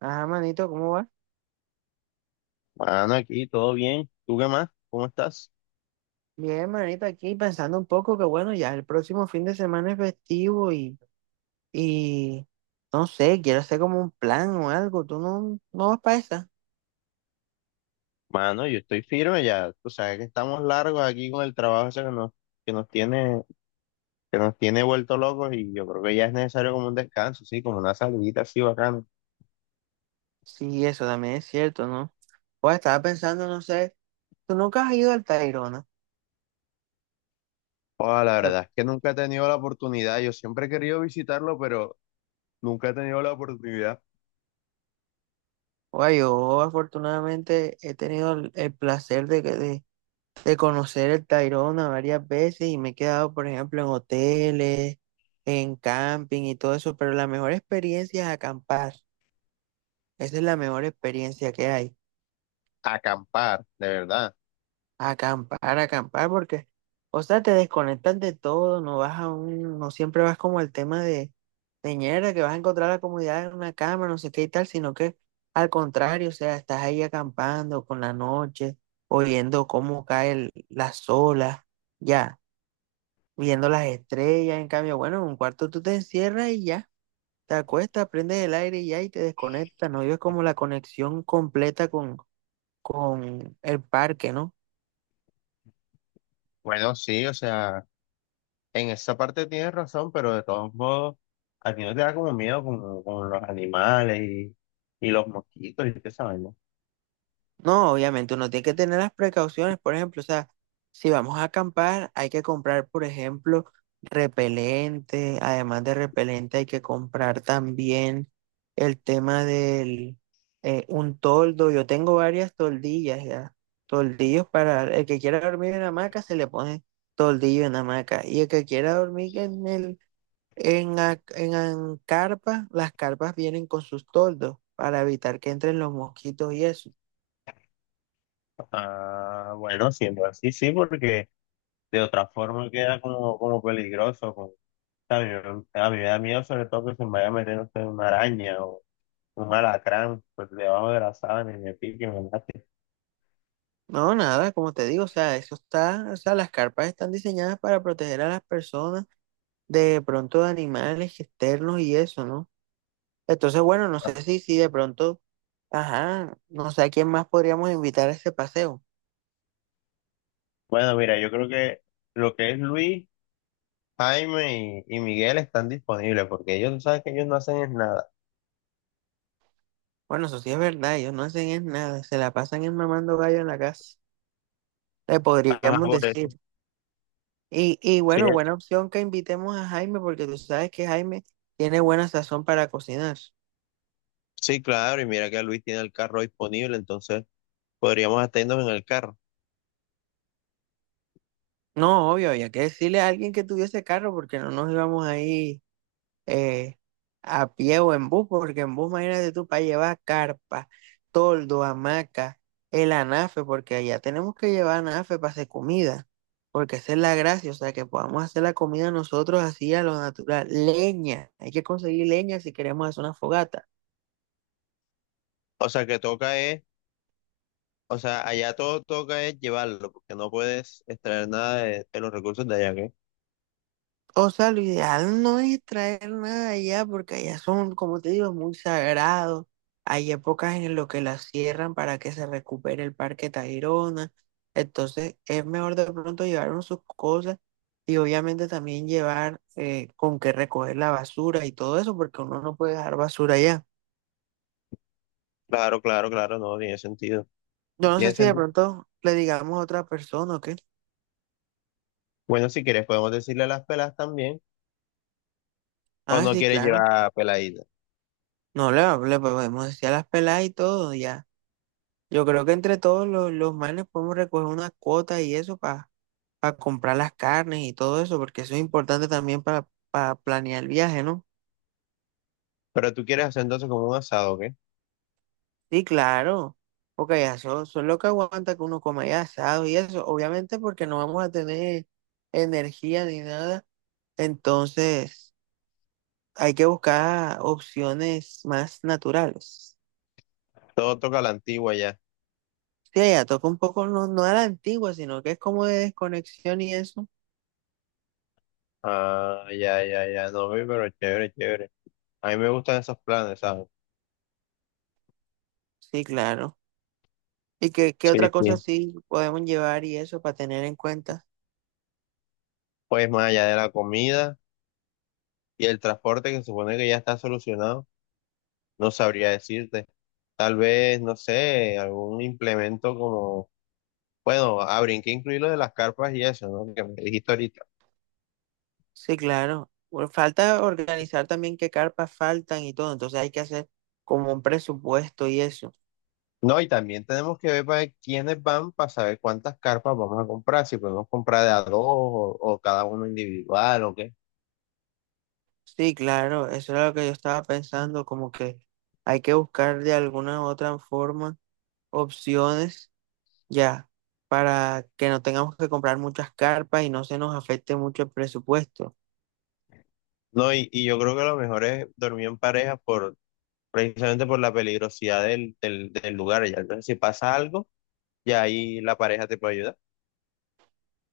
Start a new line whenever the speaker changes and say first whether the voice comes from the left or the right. right: Ajá, manito, ¿cómo va?
left: Mano, aquí todo bien. ¿Tú qué más? ¿Cómo estás?
right: Bien, manito, aquí pensando un poco que bueno, ya el próximo fin de semana es festivo y no sé, quiero hacer como un plan o algo. ¿Tú no vas para esa?
left: Mano, yo estoy firme ya. Tú sabes que estamos largos aquí con el trabajo ese que nos tiene, que nos tiene vuelto locos y yo creo que ya es necesario como un descanso, sí, como una salidita así bacana.
right: Sí, eso también es cierto, ¿no? Pues estaba pensando, no sé, tú nunca has ido al Tayrona.
left: Joda, la verdad es que nunca he tenido la oportunidad. Yo siempre he querido visitarlo, pero nunca he tenido la oportunidad.
right: Oye, yo afortunadamente he tenido el placer de conocer el Tayrona varias veces y me he quedado, por ejemplo, en hoteles, en camping y todo eso, pero la mejor experiencia es acampar. Esa es la mejor experiencia que hay.
left: Acampar, de verdad.
right: Acampar, acampar, porque, o sea, te desconectas de todo, no vas a un, no siempre vas como al tema de teñera, que vas a encontrar la comunidad en una cama, no sé qué y tal, sino que al contrario, o sea, estás ahí acampando con la noche, oyendo cómo cae las olas, ya. Viendo las estrellas. En cambio, bueno, en un cuarto tú te encierras y ya, te acuestas, prendes el aire y ya, y te desconectas. No vives como la conexión completa con el parque, ¿no?
left: Bueno, sí, o sea, en esa parte tienes razón, pero de todos modos, a ti no te da como miedo con los animales y los mosquitos y qué sabemos.
right: No, obviamente uno tiene que tener las precauciones, por ejemplo, o sea, si vamos a acampar, hay que comprar, por ejemplo, repelente, además de repelente hay que comprar también el tema del un toldo. Yo tengo varias toldillas ya, toldillos para el que quiera dormir en hamaca se le pone toldillo en hamaca, y el que quiera dormir en el en carpa, las carpas vienen con sus toldos para evitar que entren los mosquitos y eso.
left: Ah, bueno, siendo así, sí, porque de otra forma queda como, como peligroso. A mí, a mí me da miedo sobre todo que se me vaya a meter no sé, una araña o un alacrán pues, debajo de la sábana y me pique y me mate.
right: No, nada, como te digo, o sea, eso está, o sea, las carpas están diseñadas para proteger a las personas de pronto de animales externos y eso, ¿no? Entonces, bueno, no sé si de pronto, ajá, no sé a quién más podríamos invitar a ese paseo.
left: Bueno, mira, yo creo que lo que es Luis, Jaime y Miguel están disponibles porque ellos, tú sabes que ellos no hacen es nada.
right: Bueno, eso sí es verdad, ellos no hacen es nada, se la pasan en mamando gallo en la casa, le
left: Ajá,
right: podríamos
left: por
right: decir.
left: eso.
right: Y
left: Sí,
right: bueno, buena opción que invitemos a Jaime, porque tú sabes que Jaime tiene buena sazón para cocinar.
left: sí, claro, y mira que Luis tiene el carro disponible, entonces podríamos atendernos en el carro.
right: No, obvio, había que decirle a alguien que tuviese carro, porque no nos íbamos ahí eh, a pie o en bus, porque en bus, imagínate tú, para llevar carpa, toldo, hamaca, el anafe, porque allá tenemos que llevar anafe para hacer comida, porque esa es la gracia, o sea, que podamos hacer la comida nosotros así a lo natural. Leña, hay que conseguir leña si queremos hacer una fogata.
left: O sea, o sea, allá todo toca es llevarlo, porque no puedes extraer nada de los recursos de allá, ¿qué?
right: O sea, lo ideal no es traer nada de allá, porque allá son, como te digo, muy sagrados. Hay épocas en las que las cierran para que se recupere el Parque Tayrona. Entonces, es mejor de pronto llevar uno sus cosas, y obviamente también llevar con qué recoger la basura y todo eso, porque uno no puede dejar basura allá.
left: Claro, claro, claro, no, tiene sentido.
right: Yo no sé
left: Tiene
right: si de
left: sentido.
right: pronto le digamos a otra persona o qué.
left: Bueno, si quieres podemos decirle a las pelas también, o
right: Ah,
left: no
right: sí,
left: quieres
right: claro.
left: llevar peladitas.
right: No, le podemos decir a las peladas y todo, ya. Yo creo que entre todos los manes podemos recoger unas cuotas y eso para comprar las carnes y todo eso, porque eso es importante también para planear el viaje, ¿no?
left: Pero tú quieres hacer entonces como un asado, ¿qué?
right: Sí, claro, porque ya son lo que aguanta que uno coma ya asado y eso, obviamente porque no vamos a tener energía ni nada, entonces hay que buscar opciones más naturales.
left: Todo toca a la antigua ya.
right: Sí, ya toca un poco, no, no a la antigua, sino que es como de desconexión y eso.
left: Ah, ya, ya, ya, no, ve, pero chévere, chévere. A mí me gustan esos planes, ¿sabes?
right: Sí, claro. ¿Y qué
left: Sí,
right: otra cosa
left: sí.
right: sí podemos llevar y eso para tener en cuenta?
left: Pues más allá de la comida y el transporte, que se supone que ya está solucionado, no sabría decirte. Tal vez, no sé, algún implemento como, bueno, habría que incluir lo de las carpas y eso, ¿no? Que me dijiste ahorita.
right: Sí, claro. Bueno, falta organizar también qué carpas faltan y todo, entonces hay que hacer como un presupuesto y eso.
left: No, y también tenemos que ver para quiénes van para saber cuántas carpas vamos a comprar, si podemos comprar de a dos o cada uno individual o qué.
right: Sí, claro, eso era lo que yo estaba pensando, como que hay que buscar de alguna u otra forma opciones ya para que no tengamos que comprar muchas carpas y no se nos afecte mucho el presupuesto.
left: No, y yo creo que lo mejor es dormir en pareja por, precisamente por la peligrosidad del lugar. Ya, entonces, si pasa algo, ya ahí la pareja te puede ayudar.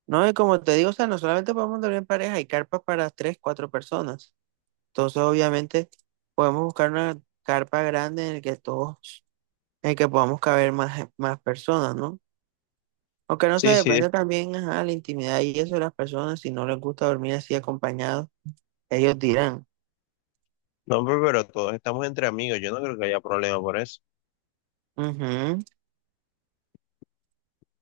right: No, y como te digo, o sea, no solamente podemos dormir en pareja, hay carpas para tres, cuatro personas. Entonces, obviamente, podemos buscar una carpa grande en el que todos, en el que podamos caber más personas, ¿no? Aunque no se
left: Sí, sí,
right: depende también, ajá, la intimidad y eso de las personas, si no les gusta dormir así acompañados, ellos dirán.
left: no, pero todos estamos entre amigos, yo no creo que haya problema por eso.
right: Ujú.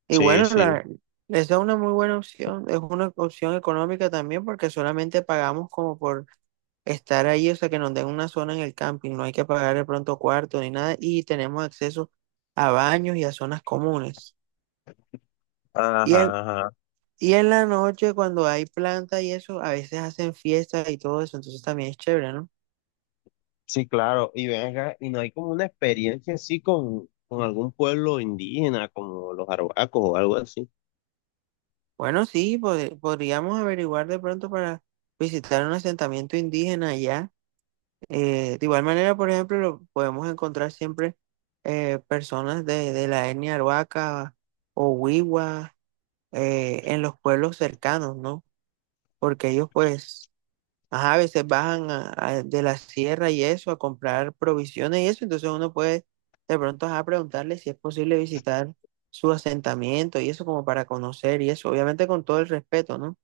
right: Y
left: Sí,
right: bueno,
left: sí,
right: esa es una muy buena opción, es una opción económica también porque solamente pagamos como por estar ahí, o sea, que nos den una zona en el camping, no hay que pagar de pronto cuarto ni nada y tenemos acceso a baños y a zonas comunes. Y en
left: ajá, ajá.
right: Y en la noche, cuando hay planta y eso, a veces hacen fiestas y todo eso, entonces también es chévere, ¿no?
left: Sí, claro, y ven acá, y no hay como una experiencia así con algún pueblo indígena, como los arhuacos o algo así.
right: Bueno, sí, podríamos averiguar de pronto para visitar un asentamiento indígena allá. De igual manera, por ejemplo, podemos encontrar siempre personas de la etnia Arhuaca o Wiwa en los pueblos cercanos, ¿no? Porque ellos pues ajá, a veces bajan de la sierra y eso, a comprar provisiones y eso, entonces uno puede de pronto ajá, preguntarle si es posible visitar su asentamiento y eso como para conocer y eso, obviamente con todo el respeto, ¿no?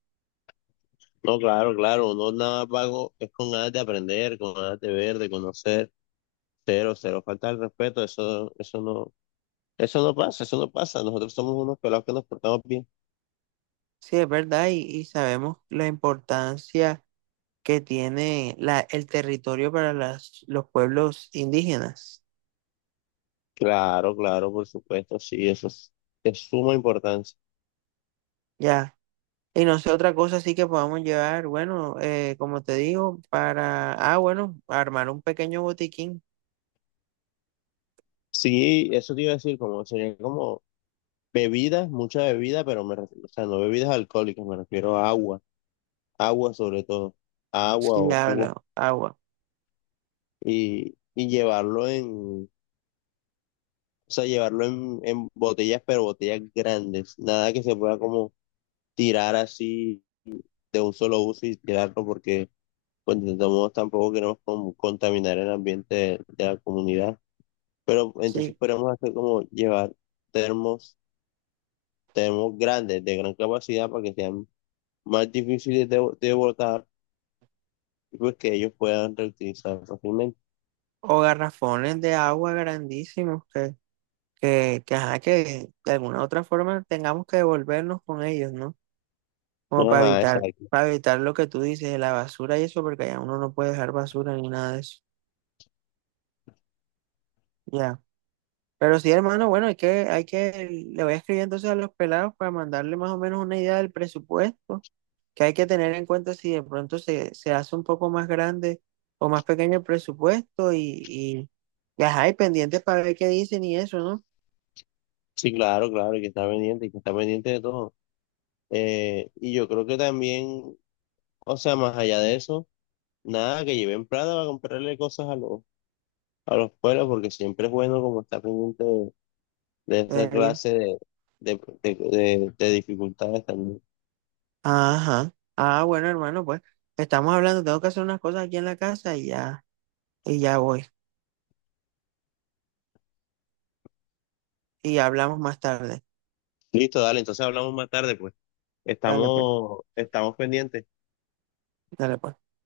left: No, claro, claro, no nada pago, es con ganas de aprender, con ganas de ver, de conocer, cero, cero, falta el respeto, eso, eso no pasa, nosotros somos unos pelados que nos portamos bien.
right: Sí, es verdad y sabemos la importancia que tiene el territorio para los pueblos indígenas,
left: Claro, claro, por supuesto, sí, eso es de suma importancia.
right: ya. Y no sé, otra cosa sí que podamos llevar, bueno, como te digo, para, ah, bueno, armar un pequeño botiquín.
left: Sí, eso te iba a decir, como sería como bebidas, mucha bebida, pero me refiero, o sea, no bebidas alcohólicas, me refiero a agua, agua sobre todo, agua
right: Si
left: o jugo,
right: habla, agua.
left: y llevarlo en, o sea, llevarlo en botellas, pero botellas grandes, nada que se pueda como tirar así de un solo uso y tirarlo porque, pues, de todos modos tampoco queremos como contaminar el ambiente de la comunidad, pero entonces
right: Sí,
left: podemos hacer como llevar termos, termos grandes, de gran capacidad para que sean más difíciles de botar y pues que ellos puedan reutilizar fácilmente.
right: o garrafones de agua grandísimos que de alguna otra forma tengamos que devolvernos con ellos, ¿no? Como para
left: Ajá,
right: evitar,
left: exacto.
right: para evitar lo que tú dices, la basura y eso, porque ya uno no puede dejar basura ni nada de eso. Ya. Pero sí, hermano, bueno, le voy a escribir entonces a los pelados para mandarle más o menos una idea del presupuesto que hay que tener en cuenta si de pronto se hace un poco más grande o más pequeño el presupuesto y pendientes para ver qué dicen y eso, ¿no?
left: Sí, claro, claro, y que está pendiente, y que está pendiente de todo. Y yo creo que también, o sea, más allá de eso, nada, que lleven plata para comprarle cosas a los pueblos, porque siempre es bueno como estar pendiente de esa
right: Ey,
left: clase de dificultades también.
right: ajá. Ah, bueno, hermano, pues estamos hablando, tengo que hacer unas cosas aquí en la casa y ya voy. Y hablamos más tarde.
left: Listo, dale, entonces hablamos más tarde, pues.
right: Dale, pues,
left: Estamos, estamos pendientes.
right: dale, pues.